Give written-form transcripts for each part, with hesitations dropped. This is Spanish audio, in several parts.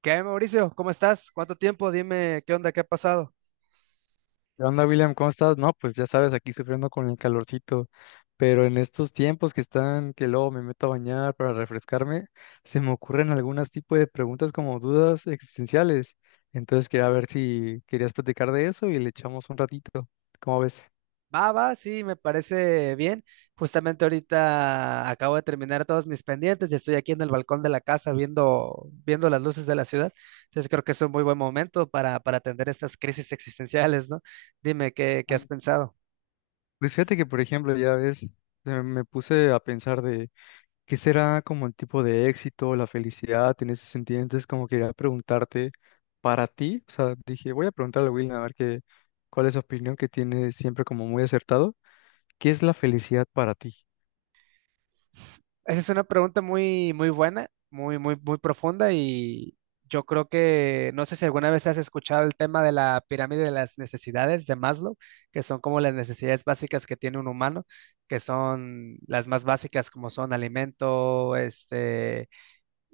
¿Qué, hay, Mauricio? ¿Cómo estás? ¿Cuánto tiempo? Dime qué onda, qué ha pasado. ¿Qué onda, William? ¿Cómo estás? No, pues ya sabes, aquí sufriendo con el calorcito, pero en estos tiempos que están, que luego me meto a bañar para refrescarme, se me ocurren algunos tipos de preguntas como dudas existenciales. Entonces quería ver si querías platicar de eso y le echamos un ratito. ¿Cómo ves? Va, va, sí, me parece bien. Justamente ahorita acabo de terminar todos mis pendientes y estoy aquí en el balcón de la casa viendo, las luces de la ciudad. Entonces creo que es un muy buen momento para atender estas crisis existenciales, ¿no? Dime qué, has An- pensado. Pues fíjate que, por ejemplo, ya ves, se me puse a pensar de ¿qué será como el tipo de éxito, la felicidad en ese sentido? Entonces, como quería preguntarte para ti, o sea, dije, voy a preguntarle a Will a ver qué, cuál es su opinión que tiene siempre como muy acertado. ¿Qué es la felicidad para ti? Esa es una pregunta muy, muy buena, muy, muy, muy profunda y yo creo que, no sé si alguna vez has escuchado el tema de la pirámide de las necesidades de Maslow, que son como las necesidades básicas que tiene un humano, que son las más básicas como son alimento,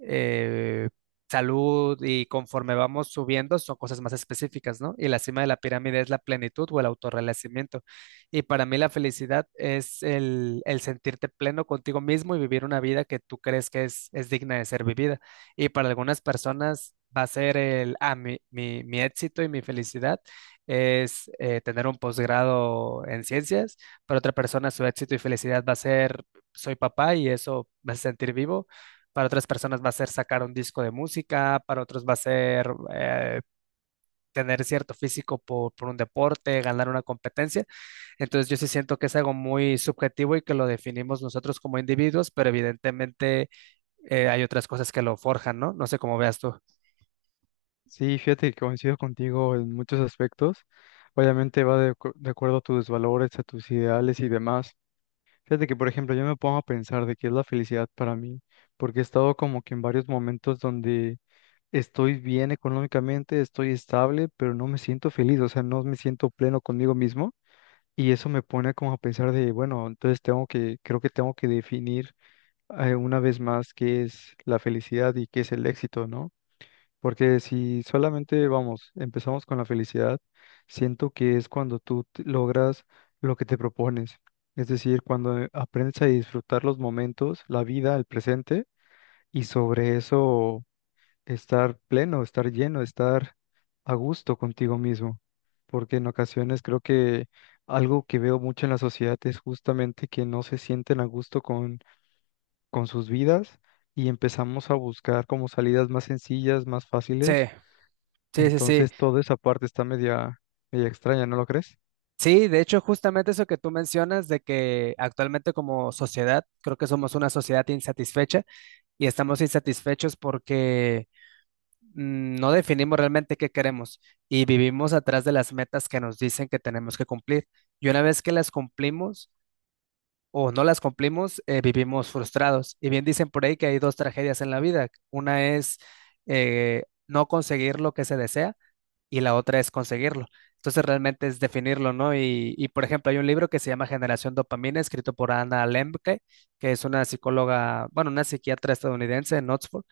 eh, salud, y conforme vamos subiendo son cosas más específicas, ¿no? Y la cima de la pirámide es la plenitud o el autorrealacimiento. Y para mí la felicidad es el sentirte pleno contigo mismo y vivir una vida que tú crees que es digna de ser vivida. Y para algunas personas va a ser el, ah, mi éxito y mi felicidad es tener un posgrado en ciencias. Para otra persona su éxito y felicidad va a ser, soy papá y eso me hace sentir vivo. Para otras personas va a ser sacar un disco de música, para otros va a ser tener cierto físico por, un deporte, ganar una competencia. Entonces yo sí siento que es algo muy subjetivo y que lo definimos nosotros como individuos, pero evidentemente hay otras cosas que lo forjan, ¿no? No sé cómo veas tú. Sí, fíjate que coincido contigo en muchos aspectos. Obviamente va de acuerdo a tus valores, a tus ideales y demás. Fíjate que, por ejemplo, yo me pongo a pensar de qué es la felicidad para mí, porque he estado como que en varios momentos donde estoy bien económicamente, estoy estable, pero no me siento feliz, o sea, no me siento pleno conmigo mismo. Y eso me pone como a pensar de, bueno, entonces tengo que, creo que tengo que definir una vez más qué es la felicidad y qué es el éxito, ¿no? Porque si solamente vamos, empezamos con la felicidad, siento que es cuando logras lo que te propones. Es decir, cuando aprendes a disfrutar los momentos, la vida, el presente, y sobre eso estar pleno, estar lleno, estar a gusto contigo mismo. Porque en ocasiones creo que algo que veo mucho en la sociedad es justamente que no se sienten a gusto con sus vidas y empezamos a buscar como salidas más sencillas, más Sí, fáciles. sí, sí, sí. Entonces, toda esa parte está media extraña, ¿no lo crees? Sí, de hecho, justamente eso que tú mencionas de que actualmente como sociedad, creo que somos una sociedad insatisfecha y estamos insatisfechos porque no definimos realmente qué queremos y vivimos atrás de las metas que nos dicen que tenemos que cumplir. Y una vez que las cumplimos o no las cumplimos, vivimos frustrados. Y bien dicen por ahí que hay dos tragedias en la vida. Una es no conseguir lo que se desea y la otra es conseguirlo. Entonces realmente es definirlo, ¿no? Por ejemplo, hay un libro que se llama Generación Dopamina, escrito por Anna Lemke, que es una psicóloga, bueno, una psiquiatra estadounidense en Oxford,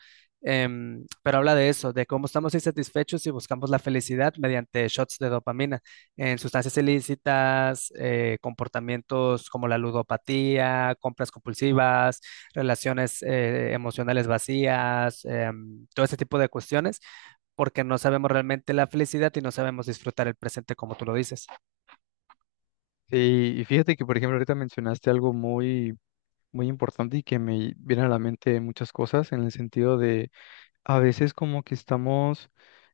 pero habla de eso, de cómo estamos insatisfechos y buscamos la felicidad mediante shots de dopamina en sustancias ilícitas, comportamientos como la ludopatía, compras compulsivas, relaciones emocionales vacías, todo ese tipo de cuestiones porque no sabemos realmente la felicidad y no sabemos disfrutar el presente como tú lo dices. Sí, y fíjate que, por ejemplo, ahorita mencionaste algo muy importante y que me viene a la mente muchas cosas en el sentido de a veces como que estamos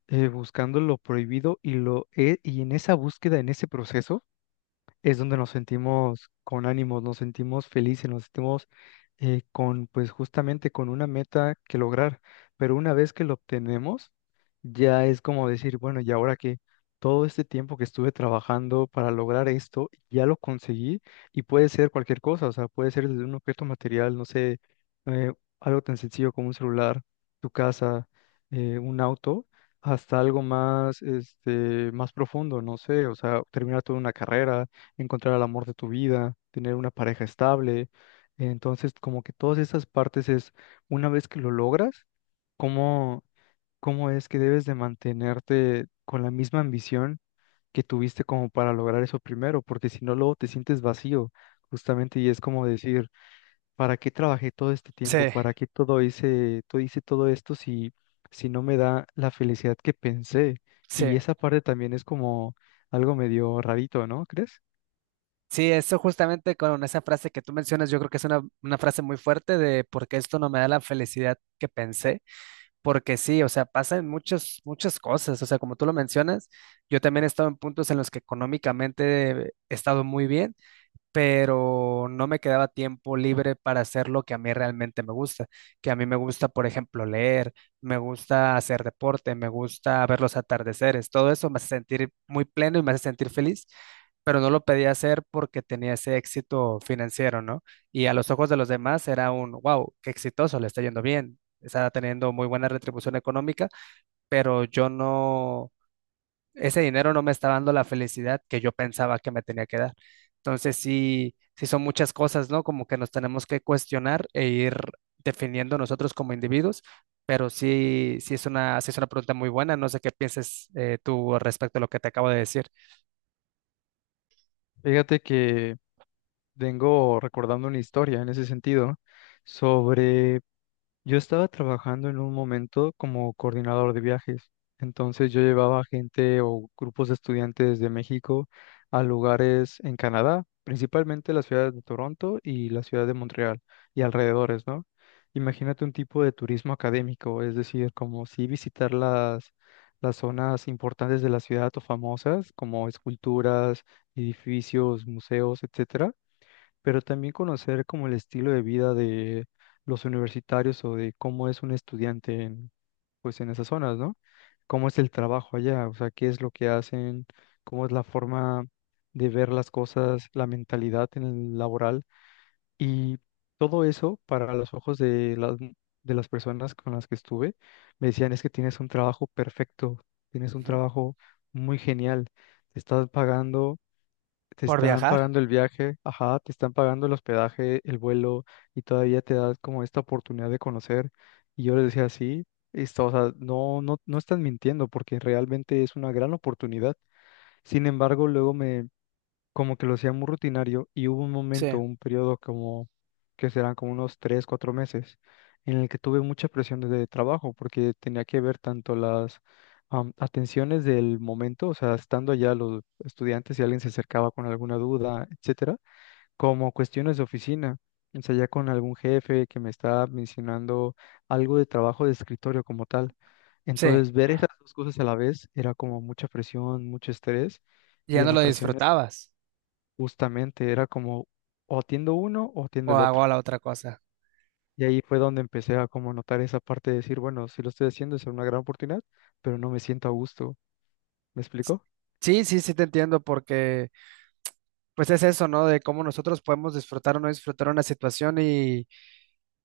buscando lo prohibido y en esa búsqueda, en ese proceso es donde nos sentimos con ánimos, nos sentimos felices, nos sentimos con, pues justamente con una meta que lograr. Pero una vez que lo obtenemos, ya es como decir, bueno, ¿y ahora que Todo este tiempo que estuve trabajando para lograr esto, ya lo conseguí, y puede ser cualquier cosa, o sea, puede ser desde un objeto material, no sé, eh, algo tan sencillo como un celular, tu casa, un auto, hasta algo más, este, más profundo, no sé, o sea, terminar toda una carrera, encontrar al amor de tu vida, tener una pareja estable. Entonces, como que todas esas partes es, una vez que lo logras, ¿cómo, cómo es que debes de mantenerte con la misma ambición que tuviste como para lograr eso primero? Porque si no, luego te sientes vacío, justamente, y es como decir, ¿para qué trabajé todo este Sí, tiempo? ¿Para qué todo hice todo esto si, si no me da la felicidad que pensé? Y sí. esa parte también es como algo medio rarito, ¿no crees? Sí, eso justamente con esa frase que tú mencionas, yo creo que es una frase muy fuerte de porque esto no me da la felicidad que pensé, porque sí, o sea, pasan muchas, muchas cosas, o sea, como tú lo mencionas, yo también he estado en puntos en los que económicamente he estado muy bien, pero no me quedaba tiempo libre para hacer lo que a mí realmente me gusta, que a mí me gusta, por ejemplo, leer, me gusta hacer deporte, me gusta ver los atardeceres, todo eso me hace sentir muy pleno y me hace sentir feliz, pero no lo podía hacer porque tenía ese éxito financiero, ¿no? Y a los ojos de los demás era un, wow, qué exitoso, le está yendo bien, está teniendo muy buena retribución económica, pero yo no, ese dinero no me está dando la felicidad que yo pensaba que me tenía que dar. Entonces sí, sí son muchas cosas, ¿no? Como que nos tenemos que cuestionar e ir definiendo nosotros como individuos, pero sí, sí es una pregunta muy buena. No sé qué pienses tú respecto a lo que te acabo de decir. Fíjate que vengo recordando una historia en ese sentido sobre, yo estaba trabajando en un momento como coordinador de viajes. Entonces yo llevaba gente o grupos de estudiantes de México a lugares en Canadá, principalmente las ciudades de Toronto y la ciudad de Montreal y alrededores, ¿no? Imagínate un tipo de turismo académico, es decir, como si visitar las zonas importantes de la ciudad o famosas, como esculturas, edificios, museos, etcétera, pero también conocer como el estilo de vida de los universitarios o de cómo es un estudiante en, pues en esas zonas, ¿no? ¿Cómo es el trabajo allá? O sea, ¿qué es lo que hacen? ¿Cómo es la forma de ver las cosas, la mentalidad en el laboral? Y todo eso para los ojos de de las personas con las que estuve, me decían, es que tienes un trabajo perfecto, tienes un Ujú. trabajo muy genial, te estás pagando te Por están viajar, pagando el viaje, ajá, te están pagando el hospedaje, el vuelo, y todavía te das como esta oportunidad de conocer. Y yo les decía, sí, esto, o sea, no, no, no están mintiendo porque realmente es una gran oportunidad. Sin embargo, como que lo hacía muy rutinario y hubo un momento, sí, un periodo como que serán como unos tres, cuatro meses, en el que tuve mucha presión de trabajo porque tenía que ver tanto las atenciones del momento, o sea, estando allá los estudiantes si alguien se acercaba con alguna duda, etcétera, como cuestiones de oficina. O sea, ya con algún jefe que me estaba mencionando algo de trabajo de escritorio como tal. sí, Entonces, ver esas dos cosas a la vez era como mucha presión, mucho estrés, y ya no en lo ocasiones disfrutabas justamente era como o atiendo uno o o atiendo el otro. hago la otra cosa. Y ahí fue donde empecé a como notar esa parte de decir, bueno, si lo estoy haciendo es una gran oportunidad, pero no me siento a gusto. ¿Me explico? Sí, sí, sí te entiendo porque pues es eso, ¿no? De cómo nosotros podemos disfrutar o no disfrutar una situación. y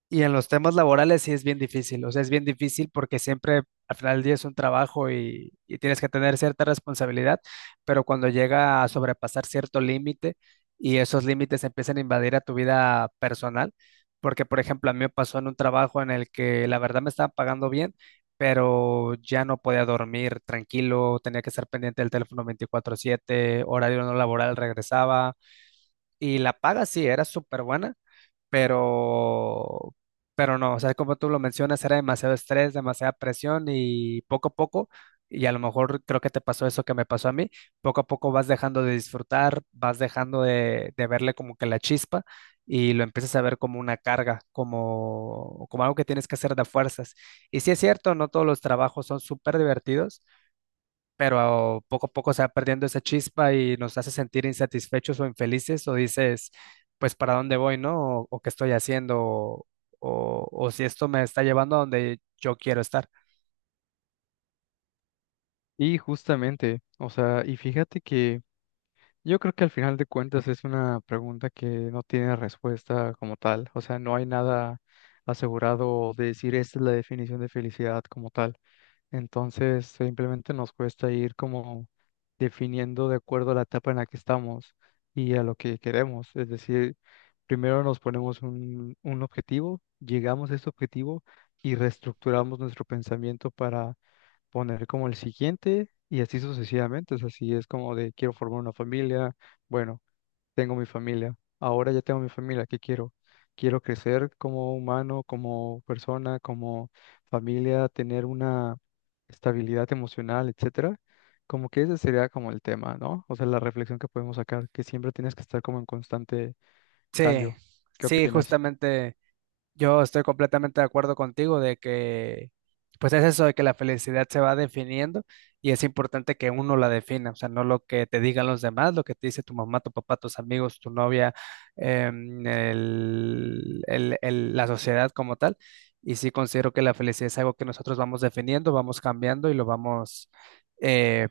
Y en los temas laborales sí es bien difícil, o sea, es bien difícil porque siempre al final del día es un trabajo y tienes que tener cierta responsabilidad, pero cuando llega a sobrepasar cierto límite y esos límites empiezan a invadir a tu vida personal, porque por ejemplo a mí me pasó en un trabajo en el que la verdad me estaban pagando bien, pero ya no podía dormir tranquilo, tenía que estar pendiente del teléfono 24/7, horario no laboral regresaba y la paga sí era súper buena pero, no, o sea, como tú lo mencionas, era demasiado estrés, demasiada presión y poco a poco, y a lo mejor creo que te pasó eso que me pasó a mí, poco a poco vas dejando de disfrutar, vas dejando de verle como que la chispa y lo empiezas a ver como una carga, como, algo que tienes que hacer de fuerzas. Y sí es cierto, no todos los trabajos son súper divertidos, pero poco a poco se va perdiendo esa chispa y nos hace sentir insatisfechos o infelices, o dices, pues, ¿para dónde voy, no? O qué estoy haciendo, o si esto me está llevando a donde yo quiero estar. Y justamente, o sea, y fíjate que yo creo que al final de cuentas es una pregunta que no tiene respuesta como tal. O sea, no hay nada asegurado de decir esta es la definición de felicidad como tal. Entonces, simplemente nos cuesta ir como definiendo de acuerdo a la etapa en la que estamos y a lo que queremos. Es decir, primero nos ponemos un objetivo, llegamos a ese objetivo y reestructuramos nuestro pensamiento para poner como el siguiente y así sucesivamente. O sea, si es como de quiero formar una familia, bueno, tengo mi familia. Ahora ya tengo mi familia. ¿Qué quiero? Quiero crecer como humano, como persona, como familia, tener una estabilidad emocional, etcétera. Como que ese sería como el tema, ¿no? O sea, la reflexión que podemos sacar, que siempre tienes que estar como en constante Sí, cambio. ¿Qué sí, opinas? justamente. Yo estoy completamente de acuerdo contigo de que, pues es eso de que la felicidad se va definiendo y es importante que uno la defina, o sea, no lo que te digan los demás, lo que te dice tu mamá, tu papá, tus amigos, tu novia, la sociedad como tal. Y sí considero que la felicidad es algo que nosotros vamos definiendo, vamos cambiando y lo vamos eh,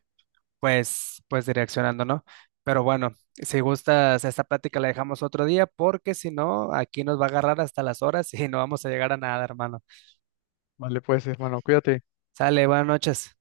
pues, direccionando, ¿no? Pero bueno, si gustas, esta plática la dejamos otro día porque si no, aquí nos va a agarrar hasta las horas y no vamos a llegar a nada, hermano. Vale, pues, hermano, cuídate. Sale, buenas noches.